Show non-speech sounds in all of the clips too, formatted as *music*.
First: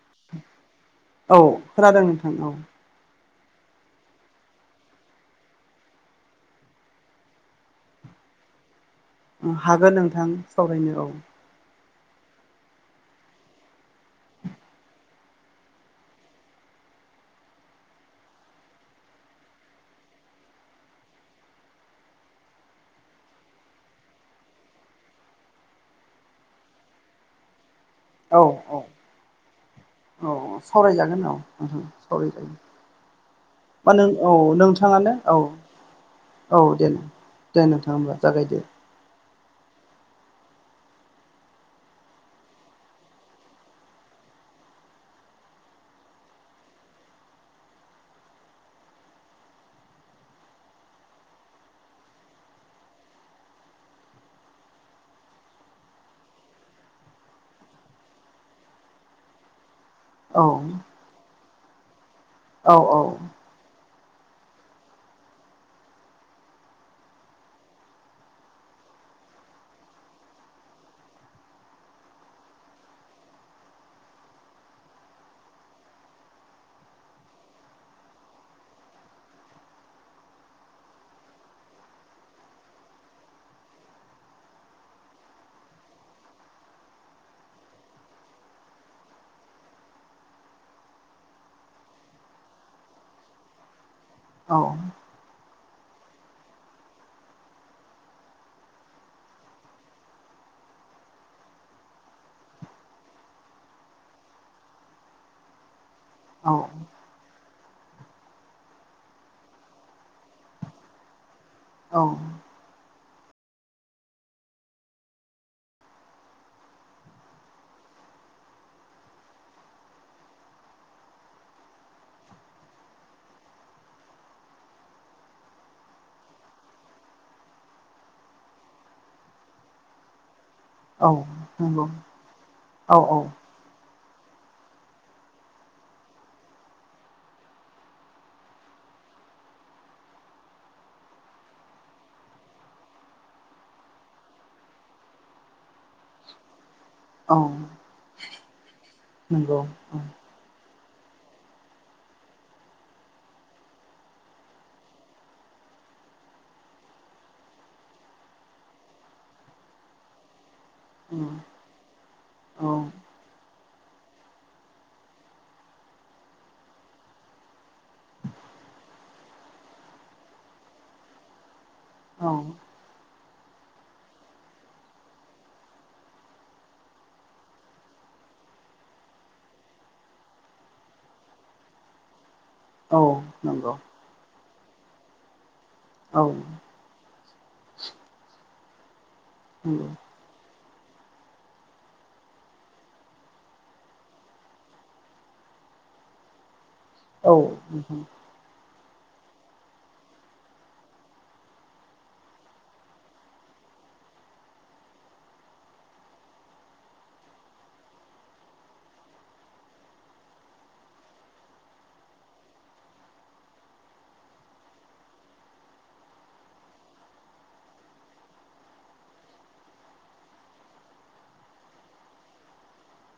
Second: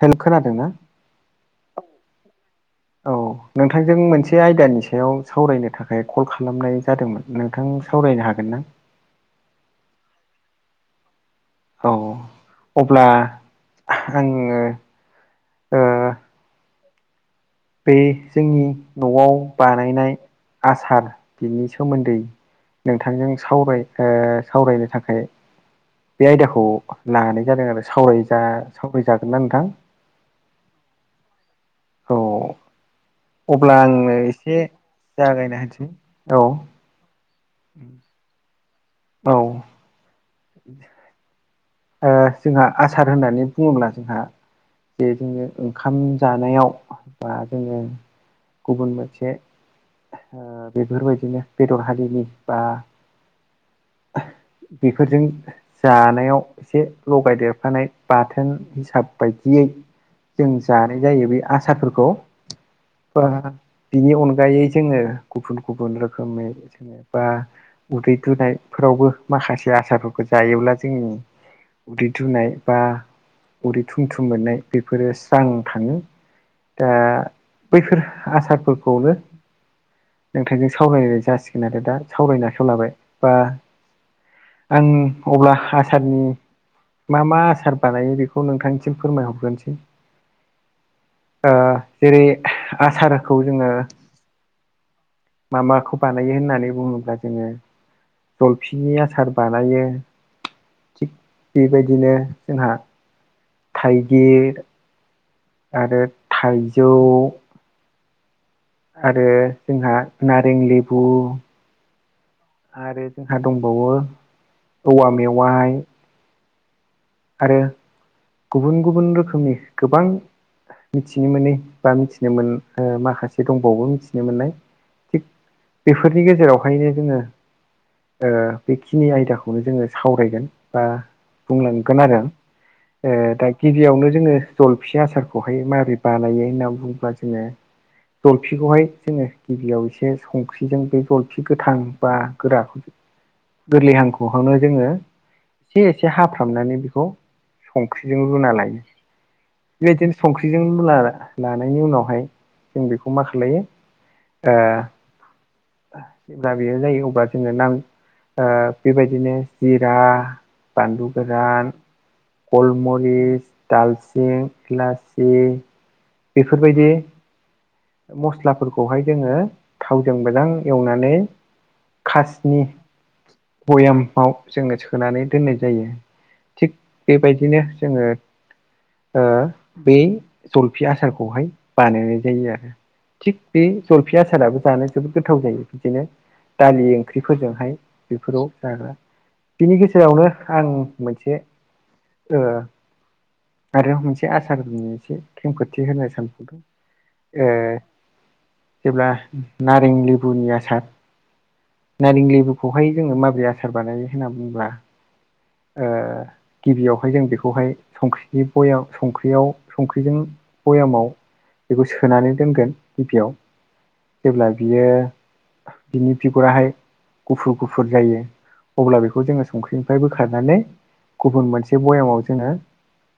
*unintelligible* खोनादों ना? औ खोनादों नोंथां औ। औ नोंथांजों मोनसे आयदानि सायाव सावरायनो थाखाय कल खालामनाय जादोंमोन। नोंथां सावरायनो हागोन ना? हागोन नोंथां सावरायनो औ। औ औ अब्ला आंङो बै जोंनि न'आव बानायनाय आसार बिनि सोमोन्दै नोंथांजों सावराय ओ सावरायनो थाखाय बे आयदाखौ लानाय जादों आरो सावराय औ जा सावराय जागोनना नोंथां? औ औ सावरायजागोन औ औ सावरायजागोन। अब्ला ओ नों आङो औ एसे नोंथाङानो औ जागायना होनसै औ दे। दे नोंथाङा होमबा जागायदो। औ। बि ओ जोंहा आसार होननानै बुङोब्ला जोंहा जे जोङो ओंखाम जानायाव बा जोङो गुबुन मोनसे ओ बेफोरबायदिनो बेदर हालिनि बा बेफोरजों जानायाव एसे लगायदेरफानाय बाथोन हिसाब बायदियै औ जों जानो जायो बे आससाफोरखौ औ औ बा बिनि अनगायै जोङो गुबुन गुबुन रोखोमनि बा उदै दुनायफोरावबो माखासे आसारफोरखौ जायोब्ला जोंनि उदै दुनाय बा उदै थुमथुम मोननाय बेफोरो स्रां थाङो। ओ बैफोर आसारफोरखौनो नोंथांजों सावरायनाय जासिगोन आरो दा सावरायनो आखायाव लाबाय बा आं अब्ला हा आसारनि मा मा आसार बानायो बेखौ नोंथांनिसिम फोरमायहरग्रोनसै। ओ जेरै आसारखौ जोङो औ मा माखौ बानायो होननानै बुङोब्ला जोङो जलफिनि आसार बानायो। थिग बेबायदिनो जोंहा थाइगिर आरो औ थाइजौ आरो जोंहा नारें लेबु औ आरो जोंहा दंबावो औवा मेवाहाय आरो गुबुन गुबुन रोखोमनि गोबां मिथिनो मोनै बा मिथिनो मोन ओ माखासे दंबावो मिथिनो मोननाय थिग बेफोरनि गेजेरावहायनो जोङो ओ बेखिनि आयदाखौनो जोङो सावरायगोन। बा बुंलांगोन आरो औ ओ दा गिबियावनो जोङो जलफि आसारखौहाय माबोरै बानायो होननानै बुङोब्ला जोङो जलफिखौहाय जोङो गिबियाव एसे संख्रिजों बे जलफि गोथां बा गोरा गोरलै हांखुखौनो जोङो एसे एसे हाफ्रामनानै बेखौ औ संख्रिजों रुना लायो। नंगौ। बेबायदिनो संख्रिजों लानायनि उनावहाय जों बेखौ मा खालायो ओ जेब्ला बेयो जायो अब्ला जोङो नां ओ बेबायदिनो जिरा बानलु गोरान औ गलमरिस दालसिं खलासि बेफोरबायदि मस्लाफोरखौहाय जोङो थावजों मोजां एवनानै औ खासनि भयामाव जोङो सोनानै दोननाय जायो। थिग बेबायदिनो जोङो ओ बे जलफि आसारखौहाय बानायनाय जायो आरो। नंगौ औ थिग बे नंगौ जलफि आसाराबो जानो जोबोद गोथाव जायो बिदिनो औ नंगौ दालि ओंख्रिफोरजोंहाय बेफोराव जाग्रा बिनि गेजेरावनो आं मोनसे ओ आरो मोनसे आसार एसे खेंफोथि होनो सानबावदों औ ओ नोंथां जेब्ला नारें लेबुनि आसार नारें लेबुखौहाय जोङो माबोरै आसार बानायो होनना बुंङोब्ला ओ गिबियावहाय जों बेखौहाय संख्रिनिय संख्रियाव संख्रिजों भयामाव बेखौ सोनानै दोनगोन गिबियाव जेब्ला बियो बिनि बिगुराहाय गुफुर गुफुर जायो अब्ला बेखौ जोङो संख्रिनिफ्रायबो, बोखारनानै गुबुन मोनसे बयामाव जोङो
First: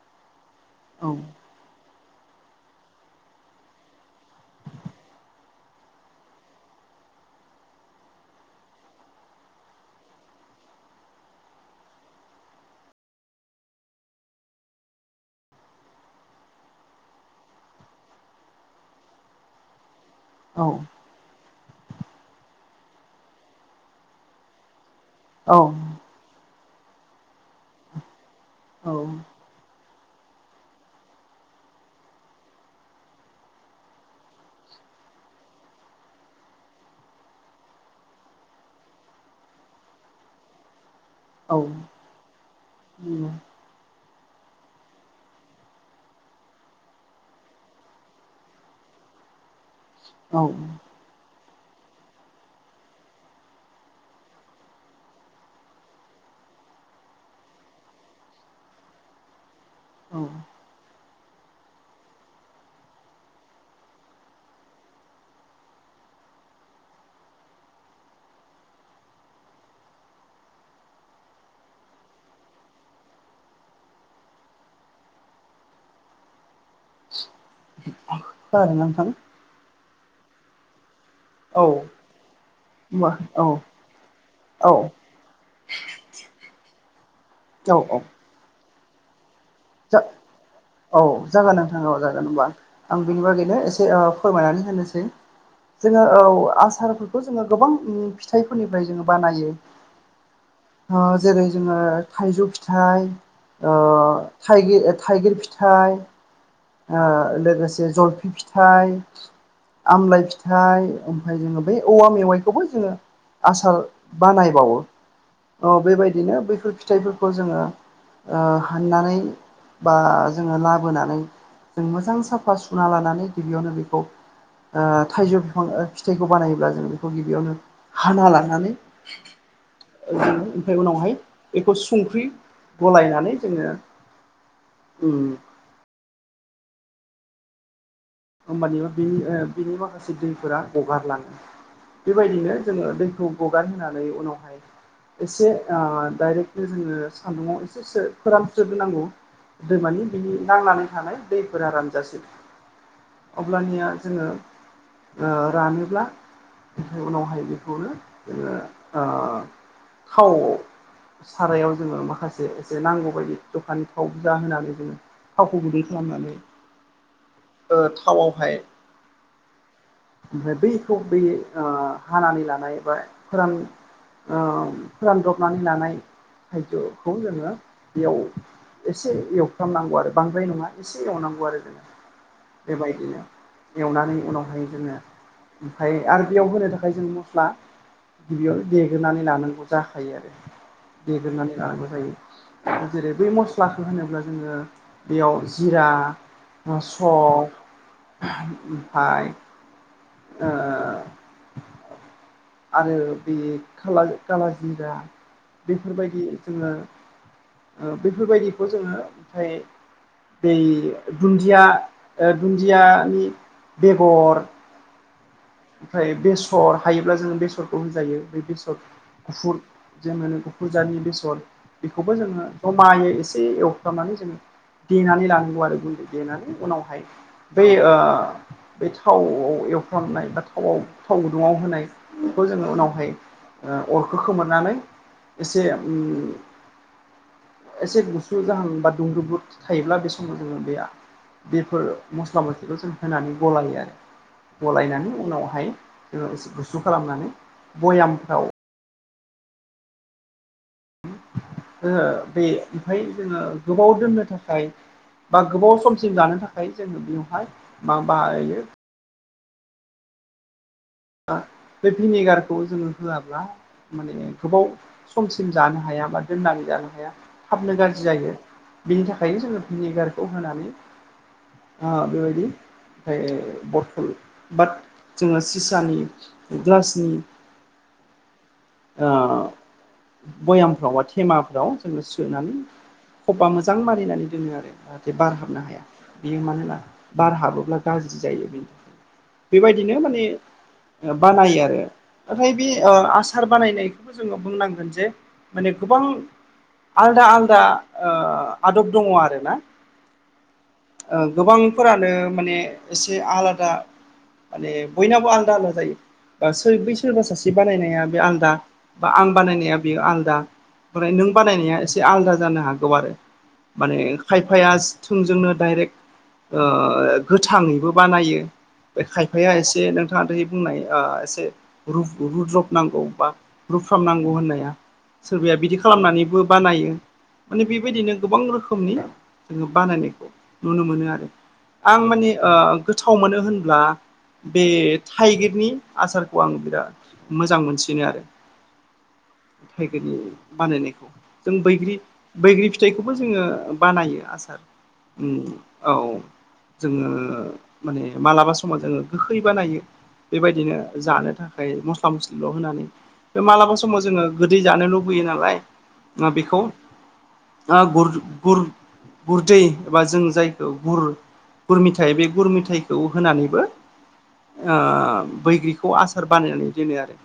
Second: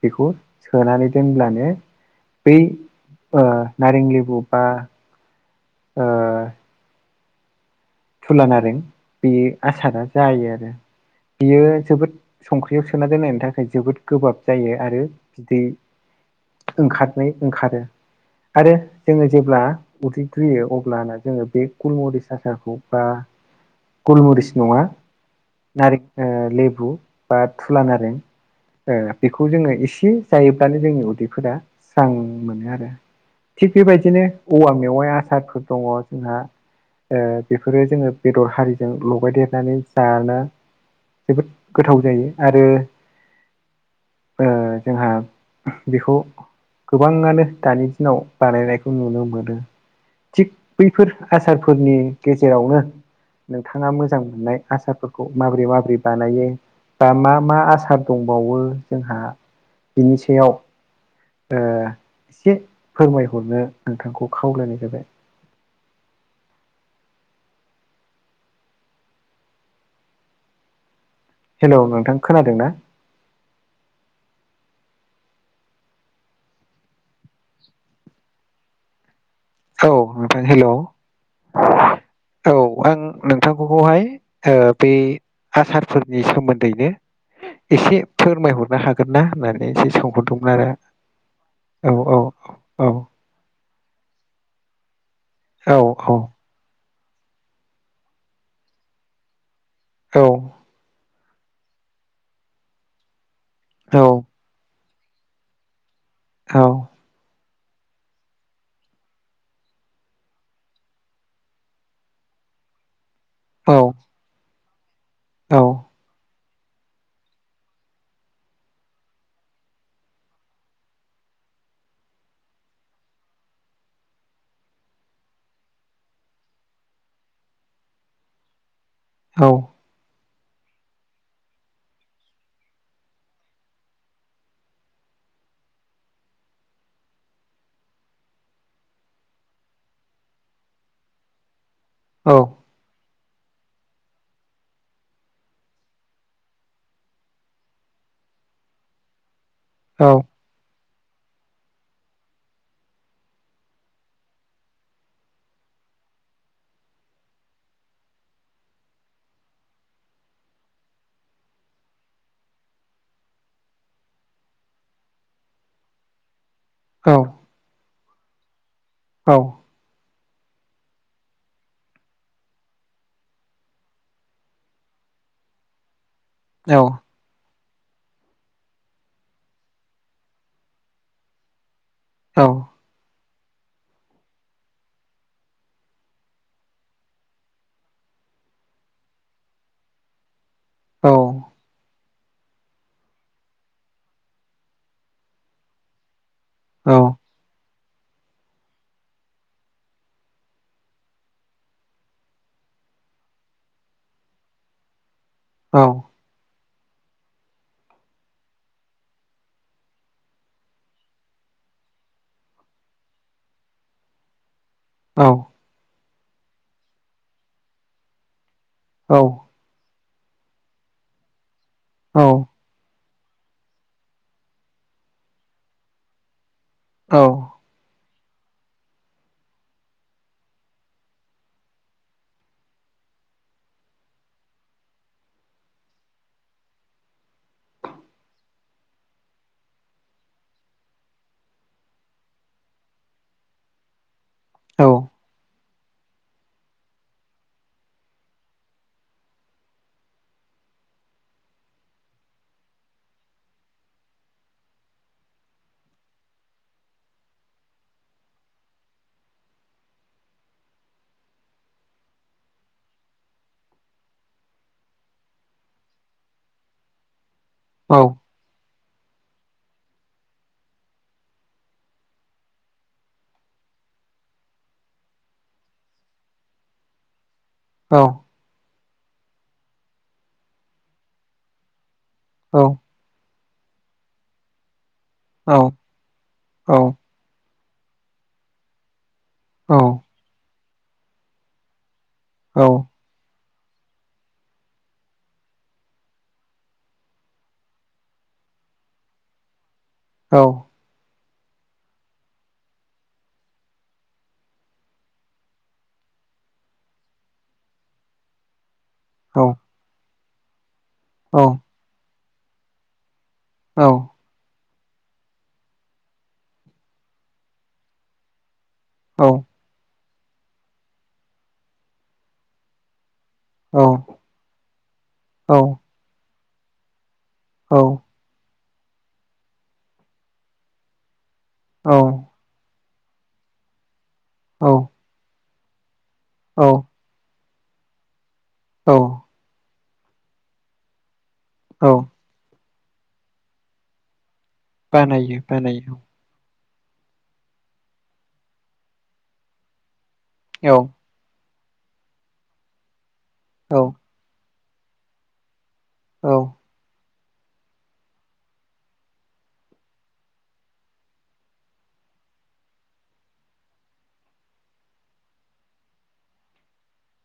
बेखौ, औ सोनानै दोनब्लानो बै नारें लेबु बा ओ थुलानारें बे आसारा जायो आरो बियो जोबोद, संख्रियाव सोना दोननायनि थाखाय जोबोद गोब्राब जायो आरो बिदै, ओंखारनाय ओंखारो आरो जोङो जेब्ला उदै, औ उन्दैदुयो अब्लाना जोङो बे गुलमरिस आसारखौ बा गुलमरिस नङा, औ। नारेग ओ लेबु बा थुला नारें औ ओ नंगौ बेखौ जोङो एसे जायोब्लानो जोंनि उदैफोरा स्रां मोनो आरो। थिग बेबायदिनो औवा मेवाइ आसारफोर दङ जोंहा ओ बेफोरो जोङो बेदर हारिजों लगाय देरनानै जानो जोबोद गोथाव जायो। आरो ओ जोंहा बेखौ गोबाङानो दानि दिनाव बानायनायखौ नुनो मोनो। थिग बैफोर आसारफोरनि गेजेरावनो नोंथाङा मोजां मोननाय आसारफोरखौ माबोरै माबोरै बानायो। दा मा मा आसार दंबावो जोंहा औ बिनि औ सायाव, ओ एसे फोरमायहरनो नोंथांखौ खावलायनाय जाबाय। हेलौ नोंथां खोनादों ना? खोना दोंना नोंथां, औ हेलौ औ होमबा औ आं औ नोंथांखौहाय ओ औ बे आसारफोरनि सोमोन्दैनो एसे जा फोरमायहरनो हाग हागोन ना होननानै एसे सोंहरदोंमोन आरो औ जागोन नोंथाङा औ जागोन होनबा औ आं बिनि बागैनो एसे अ फोरमायनानै होनोसै जोङो औ आसार बे खौ जोङो गोबां फिथाइफोरनिफ्राय जोङो बानायो। औ जेरै जोङो थाइजौ फिथाइ औ थाइगिर फिथाइ औ ओ लोगोसे जलफि फिथाइ आमलाइ फिथाइ ओमफ्राय जोङो बै औवा मेवाइखौबो जोङो, औ आसार बानायबावो औ बेबायदिनो बैफोर फिथाइफोरखौ जोङो, ओ हाननानै बा जोङो लाबोनानै जों मोजां साफा सुना लानानै गिबियावनो बेखौ ओ थाइजौ बिफां फिथाइखौ बानायोब्ला जों बेखौ गिबियावनो हाना लानानै औ जोङो ओमफ्राय उनावहाय बेखौ संख्रि गलायनानै जोङो, उम ओमानिबा बेनि बेनि माखासे दैफोरा हगारलाङो बेबायदिनो, जोङो दैखौ गारहोनानै उनावहाय, एसे ओ डाइरेक्टलि जोङो सान्दुङाव एसे फोरानस्रोबोनांगौ दैमानि बिनि नांनानै थानाय दैफोरा रानजासेै अब्लानिया जोङो, ओ रानोब्ला ओमफ्राय उनावहाय बेखौनो जोङो, खाव सारायाव जोङो माखासे एसे नांगौ बायदि दखाननि थाव जा होनानै जोङो, थावखौ गुदै खालामनानै, औ थावावहाय औ ओमफ्राय बैखौ बै ओ हानानै लानाय बा फोरान ओ फोरानद्रबनानै लानाय थाइजौ खौ जोङो बेयाव एसे एवफ्रामनांगौ आरो बांद्राय नङा एसे एवनांगौ आरो जोङो औ बेबायदिनो एवनानै उनावहाय जोङो ओमफ्राय आरो बेयाव होनो थाखाय जों मस्ला गिबियावनो देगोनानै लानांगौ जाखायो आरो देगोनानै लानांगौ जायो जेरै बै मस्लाखौ होनोब्ला जोङो बेयाव जिरा स' ओमफाय *unintelligible* आरो बे खालार खालारजिरा बेफोरबायदि जोङो बेफोरबायदिखौ जोङो ओमफ्राय *unintelligible* दुन्दिया दुन्दियानि बेगर औ ओमफ्राय बेसर हायोब्ला जोङो बेसरखौ होनजायो बे बेसर गुफुर जोङो फुजानि बेसर बेखौबो जोङो मायो एसे एवफ्रबनानै जोंङ देनानै लानांगौ आरो गुन्दै देनानै उनावहाय औ बै ब थाव एवफ्र्रननाय बा थावआव थाव गुदुङाव होनाय बेखौ जोङो उनावहाय अरखौ खोमोरनानै एसे एसे गुसु जाहोन बा दुंब्रुद थायोब्ला बे समाव जोङो बेया बेफोर मस्ला मस्लिखौ जों होनानै गलायो आरो औ गलायनानै उनावहाय जोङो एसे गुसु खालामनानै भयामफ्राव जोङो बे ओमफफ्राय जोङो गोबाव दोननो थाखाय बा गोबाव समसिम जानो थाखाय जोङो बेयावहाय मा बाहायो बे भिनेगारखौ जोङो होआब्ला माने गोबाव समसिम जानो हाया बा दोननानै जानो हाया थाबनो गाज्रि जायो बेनि थाखायनो जोङो भिनेगारखौ होनानै बेबायदि ओमफ्राय बथल बाट जोङो सिस *unintelligible* ग्लासनि औ भयामफ्राव बा थेमाफ्राव जोङो सोनानै खबा मोजां मारिनानै दोनो आरो जाहाथे बार हाबनो हाया बियो मानोना बार हाबोब्ला गाज्रि जायो बेनि थाखाय बेबायदिनो माने बानायो आरो नाथाय बे सार बानायनायखौबो जोङो बुंनांगोन जे माने गोबां आलदा आलदा आदब दङ आरोना औ गोबांफोरानो माने एसे आलादा माने बयनाबो आलदा आलदा जायो ब बै सोरबा सासे बानायनाया आलदा बा आं बानायनाया बेयो आलदा नों बानायनाया एसे आलदा जानो हागौ आरो माने खायफाया थोंजोंनो डाइरेक्ट गोथाङैबो बानायो बे खायफाया एसे नोंथाङा दि बुंनाय एसे र रुद्रब नांगौ बा रुफ्रामनांगौ होननाया सोरबाया बिदि खालामनानैबो बानायो माने बेबायदिनो गोबां रोखोमनि जोङो बानायनायखौ नुनो मोनो आरो आं माने गोथाव मोनो होनब्ला बे औ थाइगिरनि आसारखौ आं बिराद मोजां मोनसिनो आरो औ थाइगिरनि बानायनायखौ जों औ बैग्रि बैग्रि फिथाइखौबो जोङो बानायो आसार बानायो उम औ बानायो जोङो माने मालाबा समाव जोङो गोखै बानायो औ बेबायदिनो जानो था ओमफ्राय मस्ला मस्लिल' होनानै बे औ मालाबा समाव जोङो गोदै जानो लुबैयो नालाय औ ओ बेखौ ओ गुर गुर गुरदै एबा जों जायखौ गुर गुर मिथाइ बे गुर मिथाइखौ होनानैबो ओ बैग्रिखौ आसार बानायनानै दोनो आरो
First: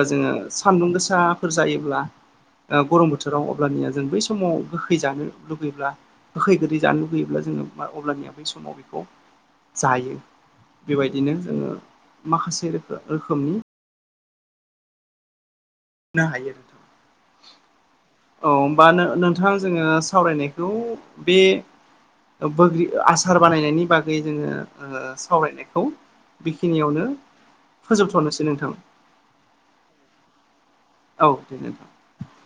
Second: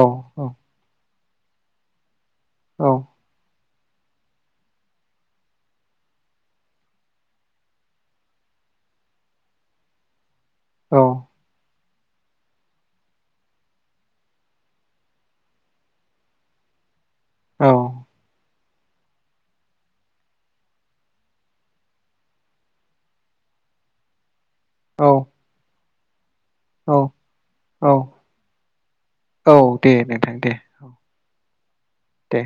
औ जोङो सान्दुं गोसाफोर जायोब्ला गरम बोथोराव अब्लानिया जों बै समाव गोखै जानो लुुबैब्ला गोखै गोदै जानो लुुबैयोब्ला जोङो अब्लानिया बै समाव बेखौ जायो बेबायदिनो जोङो माखासे रोखोमनि ना हायो औ औ हबा नोंथां जोङो सावरायनायखौ बे बैग्रि आसार बानायनायनि बागै जोङो सावरायनायखौ औ बेखिनियावनो औ औ फोजोबथ'नोसै नोंथां औ दे नोंथां दे औ दे दे। दे